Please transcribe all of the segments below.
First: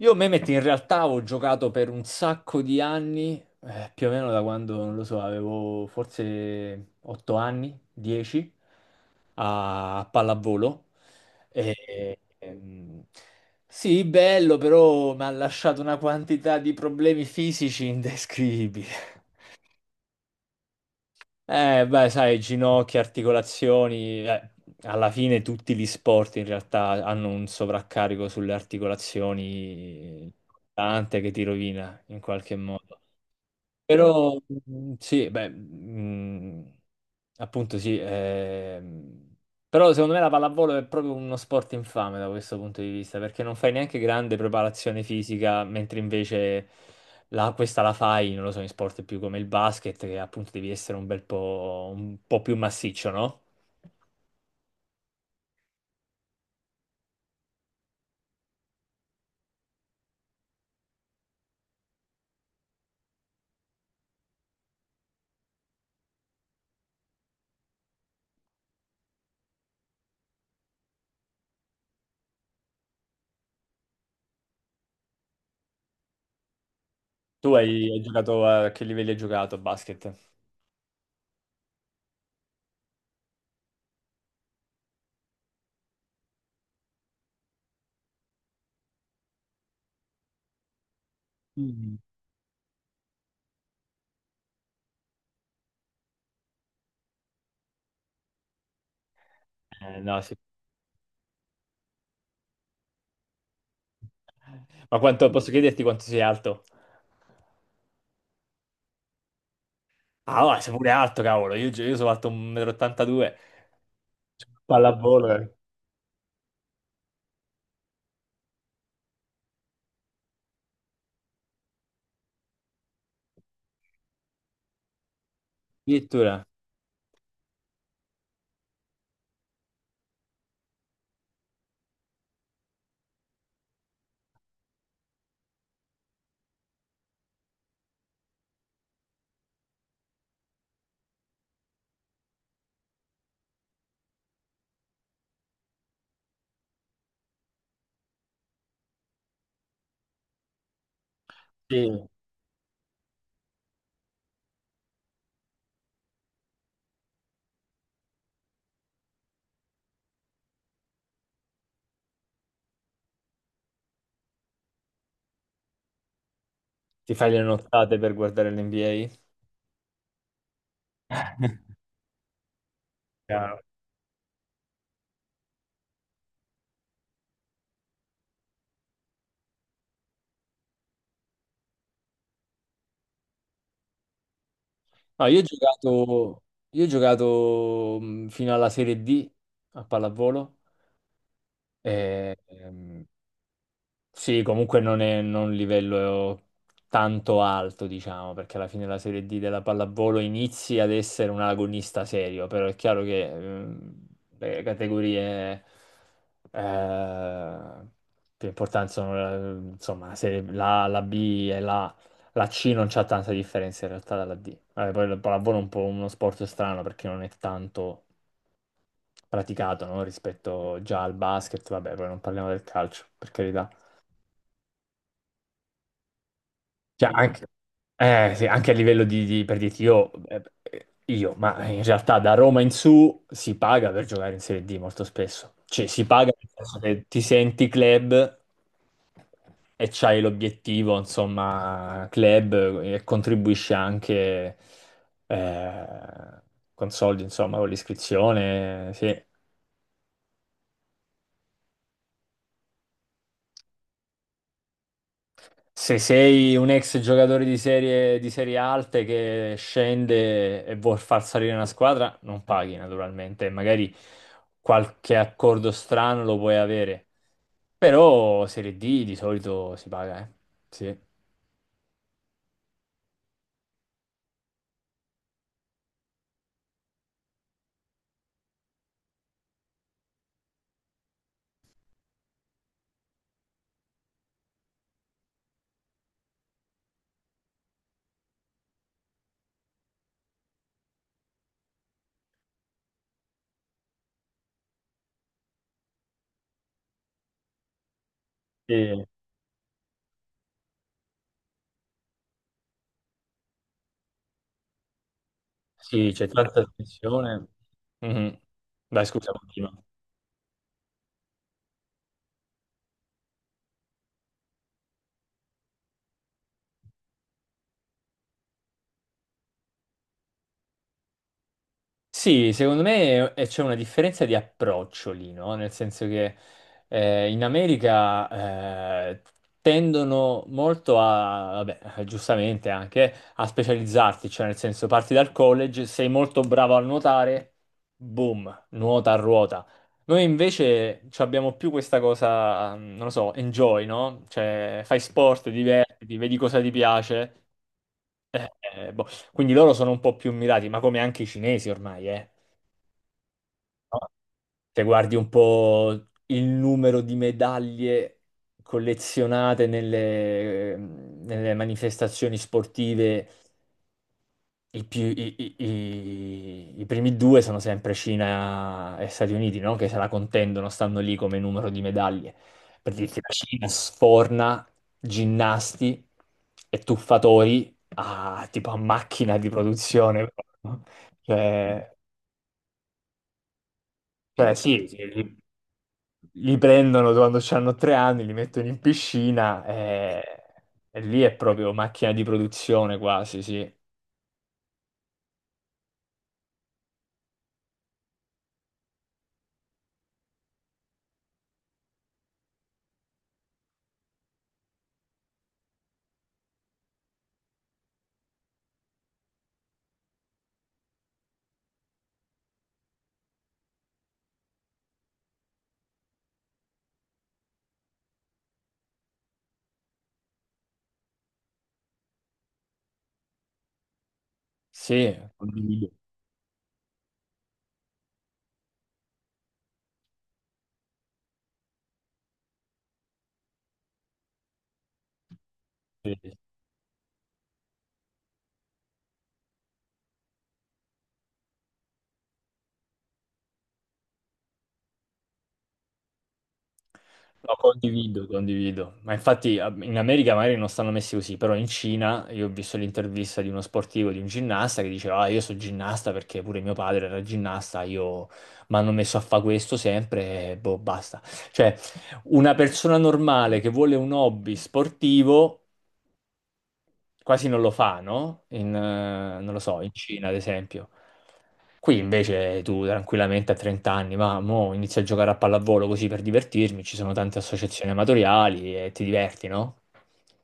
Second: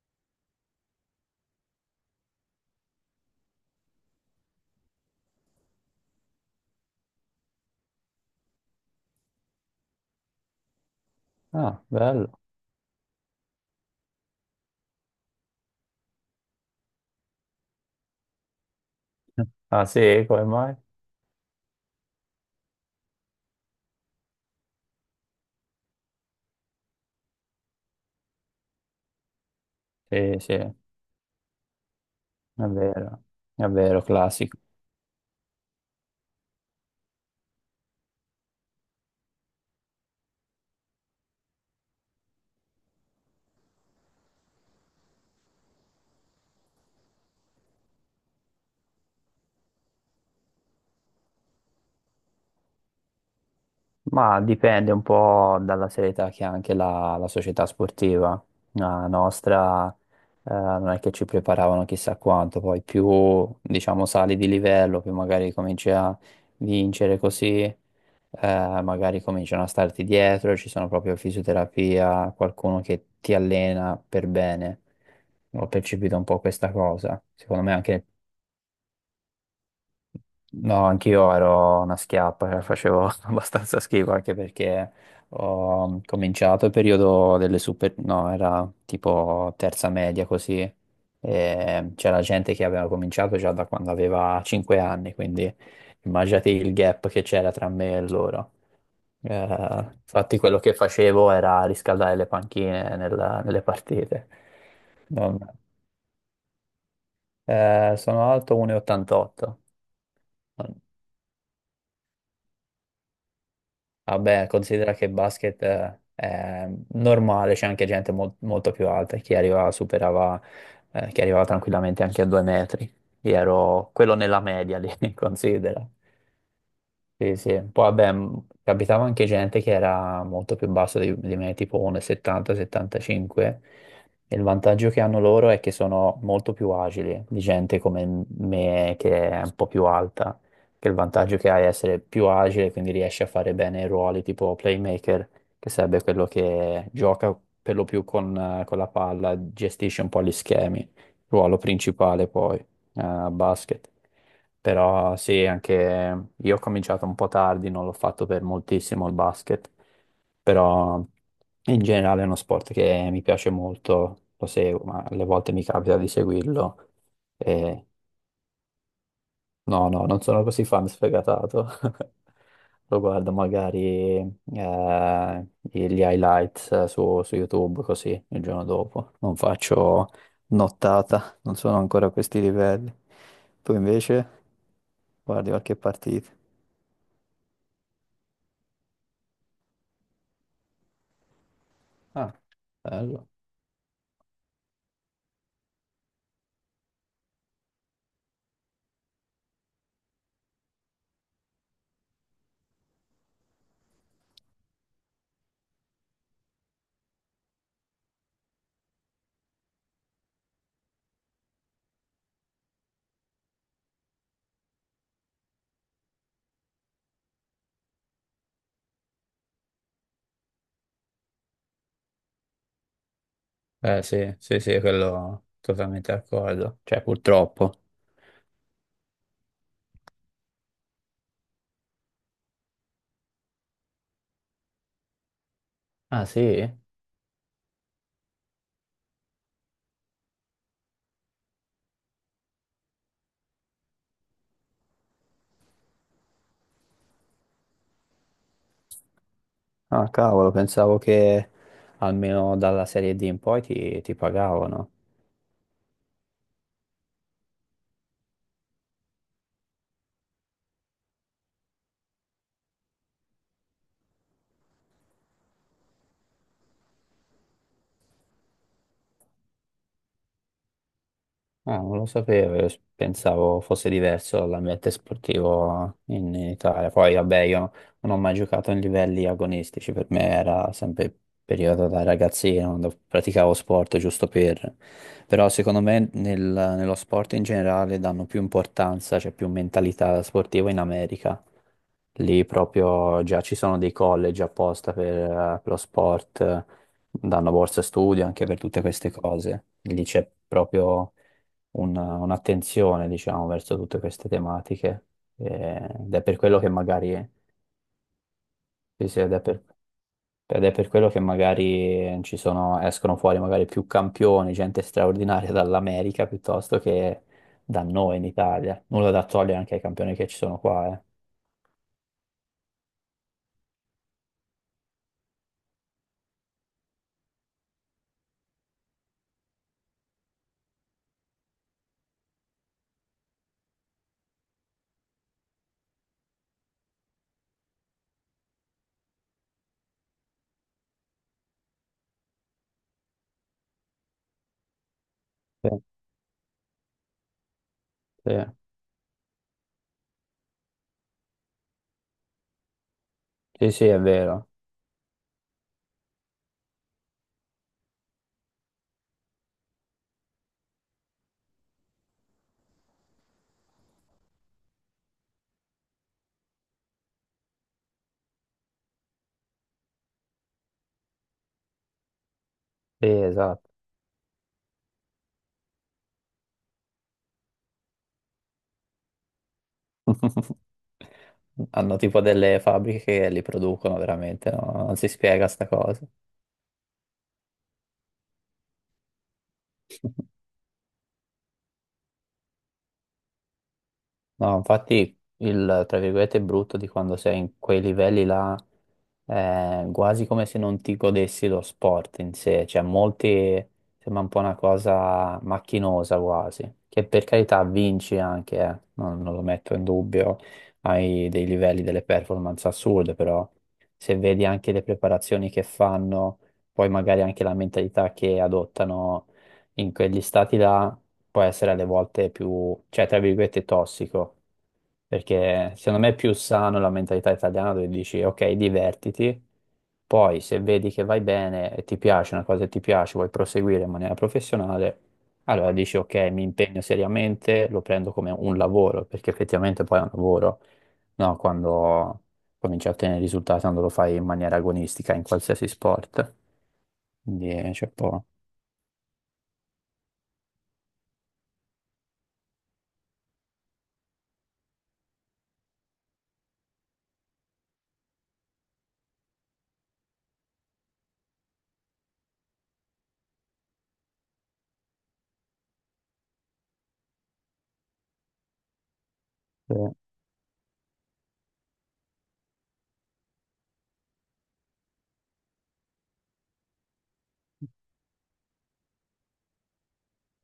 Io Mehmet in realtà ho giocato per un sacco di anni, più o meno da quando, non lo so, avevo forse 8 anni, 10, a pallavolo. Ah, E, bello. ehm, sì, bello, però mi ha lasciato una quantità di problemi fisici indescrivibili. Ah, sì, come mai? Beh, sai, ginocchia, articolazioni, alla fine tutti gli sport in realtà hanno un sovraccarico sulle articolazioni Sì, sì, tante che ti rovina in qualche modo. vero, è vero, Però classico. Sì, beh, appunto sì, però secondo me la pallavolo è proprio uno sport infame da questo punto di vista, perché non fai neanche grande preparazione fisica, mentre invece questa la fai, non lo so, in sport più come il basket, che appunto devi essere un bel po', un po' più massiccio, no? Ma dipende un po' dalla serietà che ha anche la società sportiva. La nostra, non è che ci preparavano chissà quanto, poi più, diciamo, sali di livello, più magari cominci a vincere così, magari cominciano a starti dietro, ci sono proprio fisioterapia, qualcuno che ti allena per bene. Ho percepito un po' questa cosa. Tu Secondo me hai anche. giocato a che livelli hai giocato a basket? No, anch'io ero una schiappa, cioè, facevo abbastanza schifo anche perché ho cominciato il periodo delle super, no, era tipo terza media così, e Mm. c'era gente che aveva cominciato già da quando aveva 5 anni, quindi immaginate il gap che c'era tra me e loro. No, sì. Infatti quello che facevo era riscaldare le panchine nelle partite. Non- Posso chiederti quanto sei alto? Sono alto 1,88. Ah, va, sei pure alto, cavolo. Io sono alto 1,82 m. Vabbè, considera che il Pallavolo, eh. basket è normale, c'è anche gente molto più alta, chi arrivava superava, chi arrivava tranquillamente anche a 2 metri. Io ero quello nella media lì, considera. Addirittura Sì, sì. Poi vabbè, capitava anche gente che era molto più basso di me, tipo 1,70-75, e settanta settantacinque. E il vantaggio che hanno loro è che sono molto più agili di gente come me che è un po' più alta, che il vantaggio che hai è essere più agile, quindi riesci a fare bene i ruoli tipo playmaker, che sarebbe quello che gioca per lo più con la palla, gestisce un po' gli schemi, ruolo sì. principale poi, a basket. Però sì, anche io ho cominciato un po' tardi, non l'ho fatto per moltissimo il basket, però in generale è uno sport che mi piace molto, lo seguo, ma alle volte mi capita di seguirlo. Ti fai le E nottate per guardare l'NBA? no, no, non sono così fan sfegatato. Lo guardo Chiaro. magari gli highlights su YouTube così il giorno dopo. Non faccio nottata, non sono ancora a questi livelli. Tu invece No, guardi qualche partita. Io ho giocato fino alla Serie D a pallavolo. Ah, E, bello. sì, comunque non un livello tanto alto, diciamo, perché alla fine la Serie D della pallavolo inizi ad essere un agonista serio, però è chiaro che le categorie eh, più importanti sono insomma la B e la C non c'ha tanta differenza in realtà dalla D. Vabbè, poi il pallavolo è un po' uno sport strano perché non è tanto praticato, no? Rispetto già al basket, vabbè, poi non parliamo del calcio, per carità. Eh sì, sì, sì, quello totalmente d'accordo. Cioè, Cioè, anche purtroppo. Sì, anche a livello di, per dirti io, ma in realtà da Roma in su si paga per giocare in Serie D molto spesso. Cioè, si Ah paga nel sì? senso che ti senti club e c'hai l'obiettivo, insomma, club e contribuisci anche eh, con soldi, insomma, con l'iscrizione, sì. Ah cavolo, pensavo che almeno dalla Serie D in poi ti pagavano. Se sei un ex giocatore di serie alte che scende e vuol far salire una squadra, non paghi naturalmente, magari qualche accordo strano lo puoi avere, però Serie D di solito si paga, eh. Sì, Ah, non lo sapevo, io pensavo fosse diverso l'ambiente sportivo in Italia. Poi, vabbè, io non ho mai giocato in livelli agonistici, per me era sempre periodo da ragazzino, quando praticavo sport giusto per... Però secondo me nello sport in generale danno più importanza, c'è più mentalità sportiva in America. Lì proprio già ci sono dei college apposta per lo sport, danno borse studio anche per sì, tutte queste cose. Lì c'è proprio un'attenzione, diciamo, verso tutte queste tematiche. Eh, sì, ed è c'è per quello tanta che magari, attenzione. Mhm. Dai, sì, sì, scusa, continua. ed è per quello che magari ci sono, escono fuori magari più campioni, gente straordinaria dall'America piuttosto che da noi in Italia. Nulla da togliere anche ai campioni che ci sono qua, eh. Sì, secondo me c'è una differenza di approccio lì, no? Nel senso che in America tendono molto a, vabbè, giustamente anche, a specializzarti, cioè nel senso parti dal college, sei molto bravo a nuotare, boom, nuota a ruota. Noi invece ci abbiamo più questa cosa, mm, non lo so, enjoy, no? Cioè fai sport, Sì, divertiti, vedi cosa ti piace. sì. eh, eh, boh. Quindi loro sono un po' più mirati, ma come anche i cinesi ormai, eh. Sì, sì, è vero. Se guardi un po' il numero di medaglie collezionate nelle manifestazioni sportive, i, più- i- i- i- i primi due sono sempre Cina e Stati Uniti, no? Che se la contendono, stanno lì come numero di medaglie. Per Sì, dirti, la Cina esatto. sforna ginnasti e tuffatori a, tipo a macchina di produzione. No? Cioè, Hanno tipo delle fabbriche che li producono veramente, no? sì, sì, Non si sì. spiega sta cosa. Li prendono quando hanno 3 anni, li mettono in piscina e lì è proprio macchina di produzione quasi, sì. No, infatti il, tra virgolette, brutto di quando sei in quei livelli là è quasi come se non ti godessi lo sport in sé, cioè molti sembra un po' una cosa macchinosa quasi, che per carità vinci anche, non, non lo metto in dubbio, hai dei livelli, delle performance assurde, però se vedi anche le preparazioni che fanno, poi magari anche la mentalità che adottano in quegli stati là può essere alle volte più, cioè, tra virgolette, tossico, Sì, perché condivido. secondo me è più sano la mentalità italiana dove dici, ok, divertiti, poi se vedi che vai bene e ti piace una cosa che ti piace, vuoi proseguire in maniera professionale, allora dici, ok, Sì. mi impegno seriamente, lo prendo come un lavoro, perché effettivamente poi è un lavoro, no? Quando cominci a ottenere risultati, quando lo fai in maniera agonistica in qualsiasi sport. Quindi No, c'è un po'. condivido, condivido. Ma infatti in America magari non stanno messi così, però in Cina io ho visto l'intervista di uno sportivo, di un ginnasta che diceva, ah, io sono ginnasta perché pure mio padre era ginnasta, io mi hanno messo a fare questo sempre e boh, basta. Cioè, una persona normale che vuole un hobby sportivo quasi non lo fa, no? In, non lo Sì. so, in Cina, ad esempio. Qui invece tu tranquillamente a 30 anni, ma mo inizio a giocare a pallavolo così per divertirmi, ci sono tante associazioni amatoriali e ti diverti, no?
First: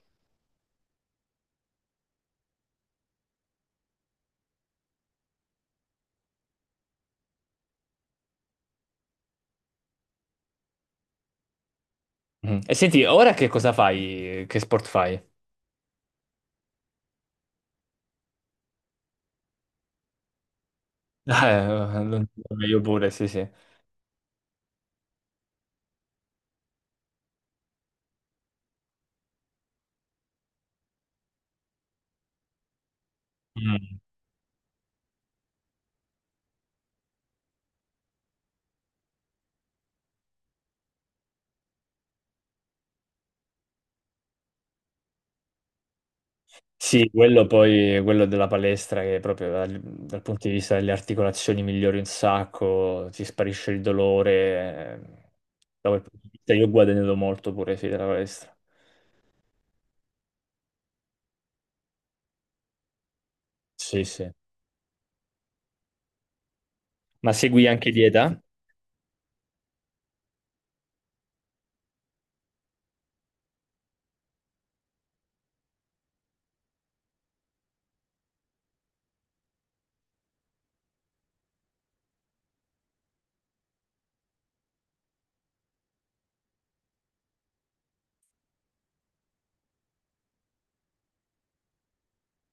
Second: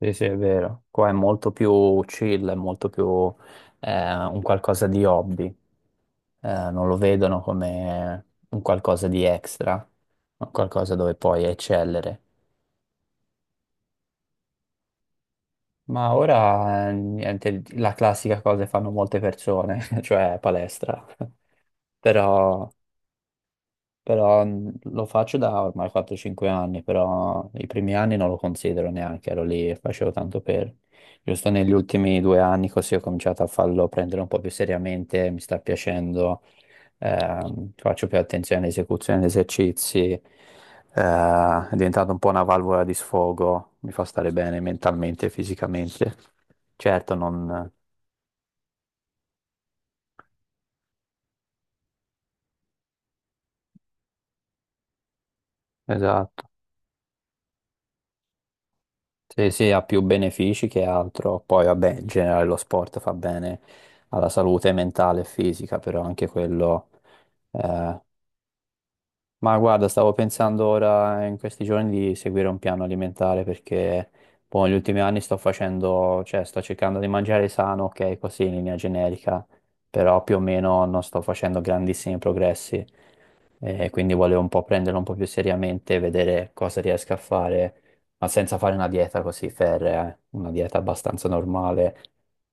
Sì, sì, è vero. Qua è molto più chill, è molto più un qualcosa di hobby. Non lo vedono come un qualcosa di extra, un qualcosa dove puoi eccellere. Mm. E senti, ora che cosa fai? Che sport fai? Ma ora, niente, la classica cosa che fanno molte persone, cioè palestra. Però io pure, sì, sì. Però lo faccio da ormai 4-5 anni, però i primi anni non lo considero neanche, ero lì e facevo tanto per... Giusto negli ultimi 2 anni così ho cominciato a farlo Mm. prendere un po' più seriamente, mi sta piacendo, faccio più attenzione all'esecuzione degli esercizi, è diventato un po' una valvola di sfogo, mi fa stare bene mentalmente e fisicamente. Sì, Certo, quello non... poi, quello della palestra che proprio dal punto di vista delle articolazioni migliori un sacco, ti sparisce il dolore. Eh, da quel punto di Esatto. vista io ho guadagnato molto pure, sì, della palestra. Sì, sì, ha più benefici che altro. Poi, vabbè, in generale lo sport fa bene Sì, alla sì. salute mentale e fisica, però anche quello Ma segui anche eh, dieta? ma guarda, stavo pensando ora in questi giorni di seguire un piano alimentare perché boh, negli ultimi anni sto facendo, cioè sto cercando di mangiare sano, ok, così in linea generica, però più o meno non sto facendo grandissimi progressi e quindi volevo un po' prenderlo un po' più seriamente, vedere cosa riesco a fare, ma senza fare una dieta così ferrea, una dieta abbastanza normale,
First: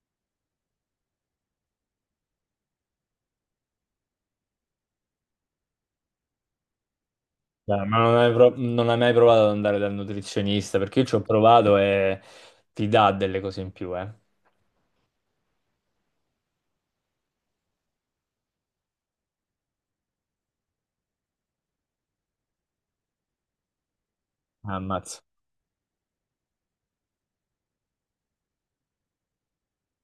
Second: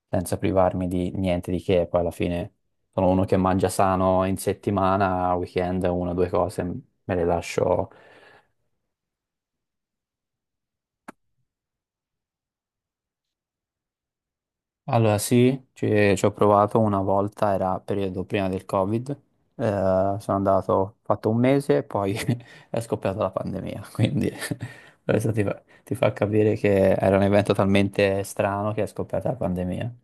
senza privarmi di niente di che, poi alla fine sono uno che mangia sano in settimana, a weekend una o due cose me le Dai, lascio. Non hai mai provato ad andare dal nutrizionista? Perché io ci ho provato e ti dà delle cose in più, eh. Allora sì, ci ho provato una volta, era periodo prima del Covid, sono andato, ho fatto 1 mese e poi è scoppiata la pandemia, quindi Ah, ammazza. questo ti fa capire che era un evento talmente strano che è scoppiata la pandemia.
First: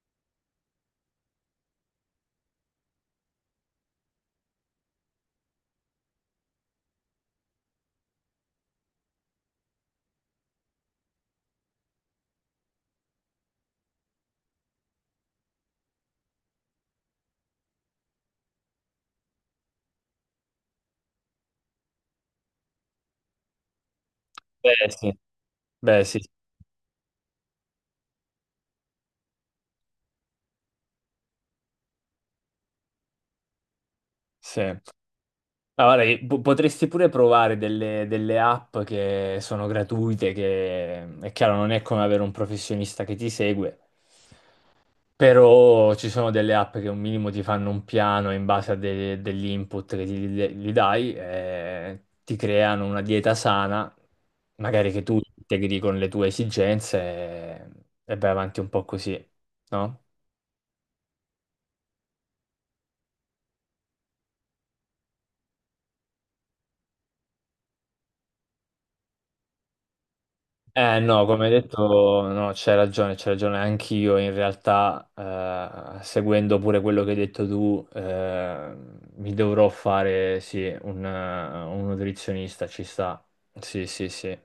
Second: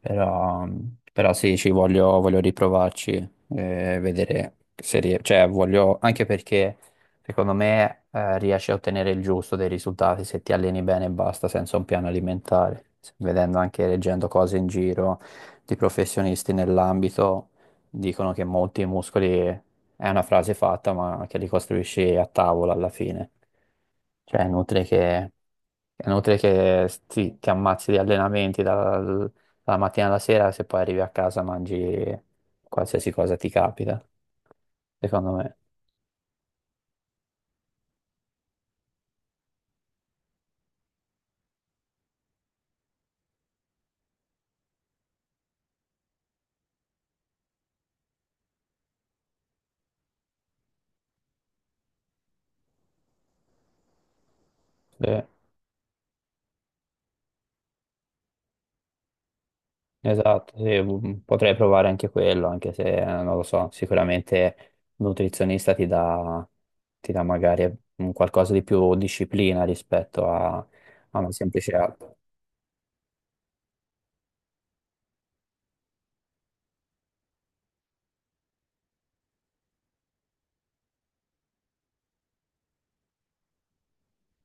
Però, però sì, voglio riprovarci, vedere se riesco, cioè voglio, anche perché... Secondo me, riesci a ottenere il giusto dei risultati se ti alleni bene e basta, senza un piano alimentare. Vedendo anche, leggendo cose in giro di professionisti nell'ambito, dicono che molti muscoli è una frase fatta, ma che li costruisci a tavola alla fine. Cioè, è inutile Beh, sì. che, Beh, è sì. inutile che ti ammazzi di allenamenti dalla mattina alla sera se poi arrivi a casa mangi qualsiasi cosa ti capita, Sì. Ma secondo me. guarda, che potresti pure provare delle app che sono gratuite, che è chiaro non è come avere un professionista che ti segue, però ci sono delle app che un minimo ti fanno un piano in base a degli input che gli dai, e ti creano una dieta sana, magari che tu Sì. integri con le tue esigenze e vai avanti un po' così, no? Esatto, sì, mm, potrei provare anche quello, anche se non lo so, sicuramente un nutrizionista ti dà magari un qualcosa di più disciplina rispetto a, Eh a no, una come hai semplice app. detto, no, c'hai ragione anch'io. In realtà, seguendo pure quello che hai detto tu, mi dovrò fare, sì, un nutrizionista, ci sta. Sì, sì, sì.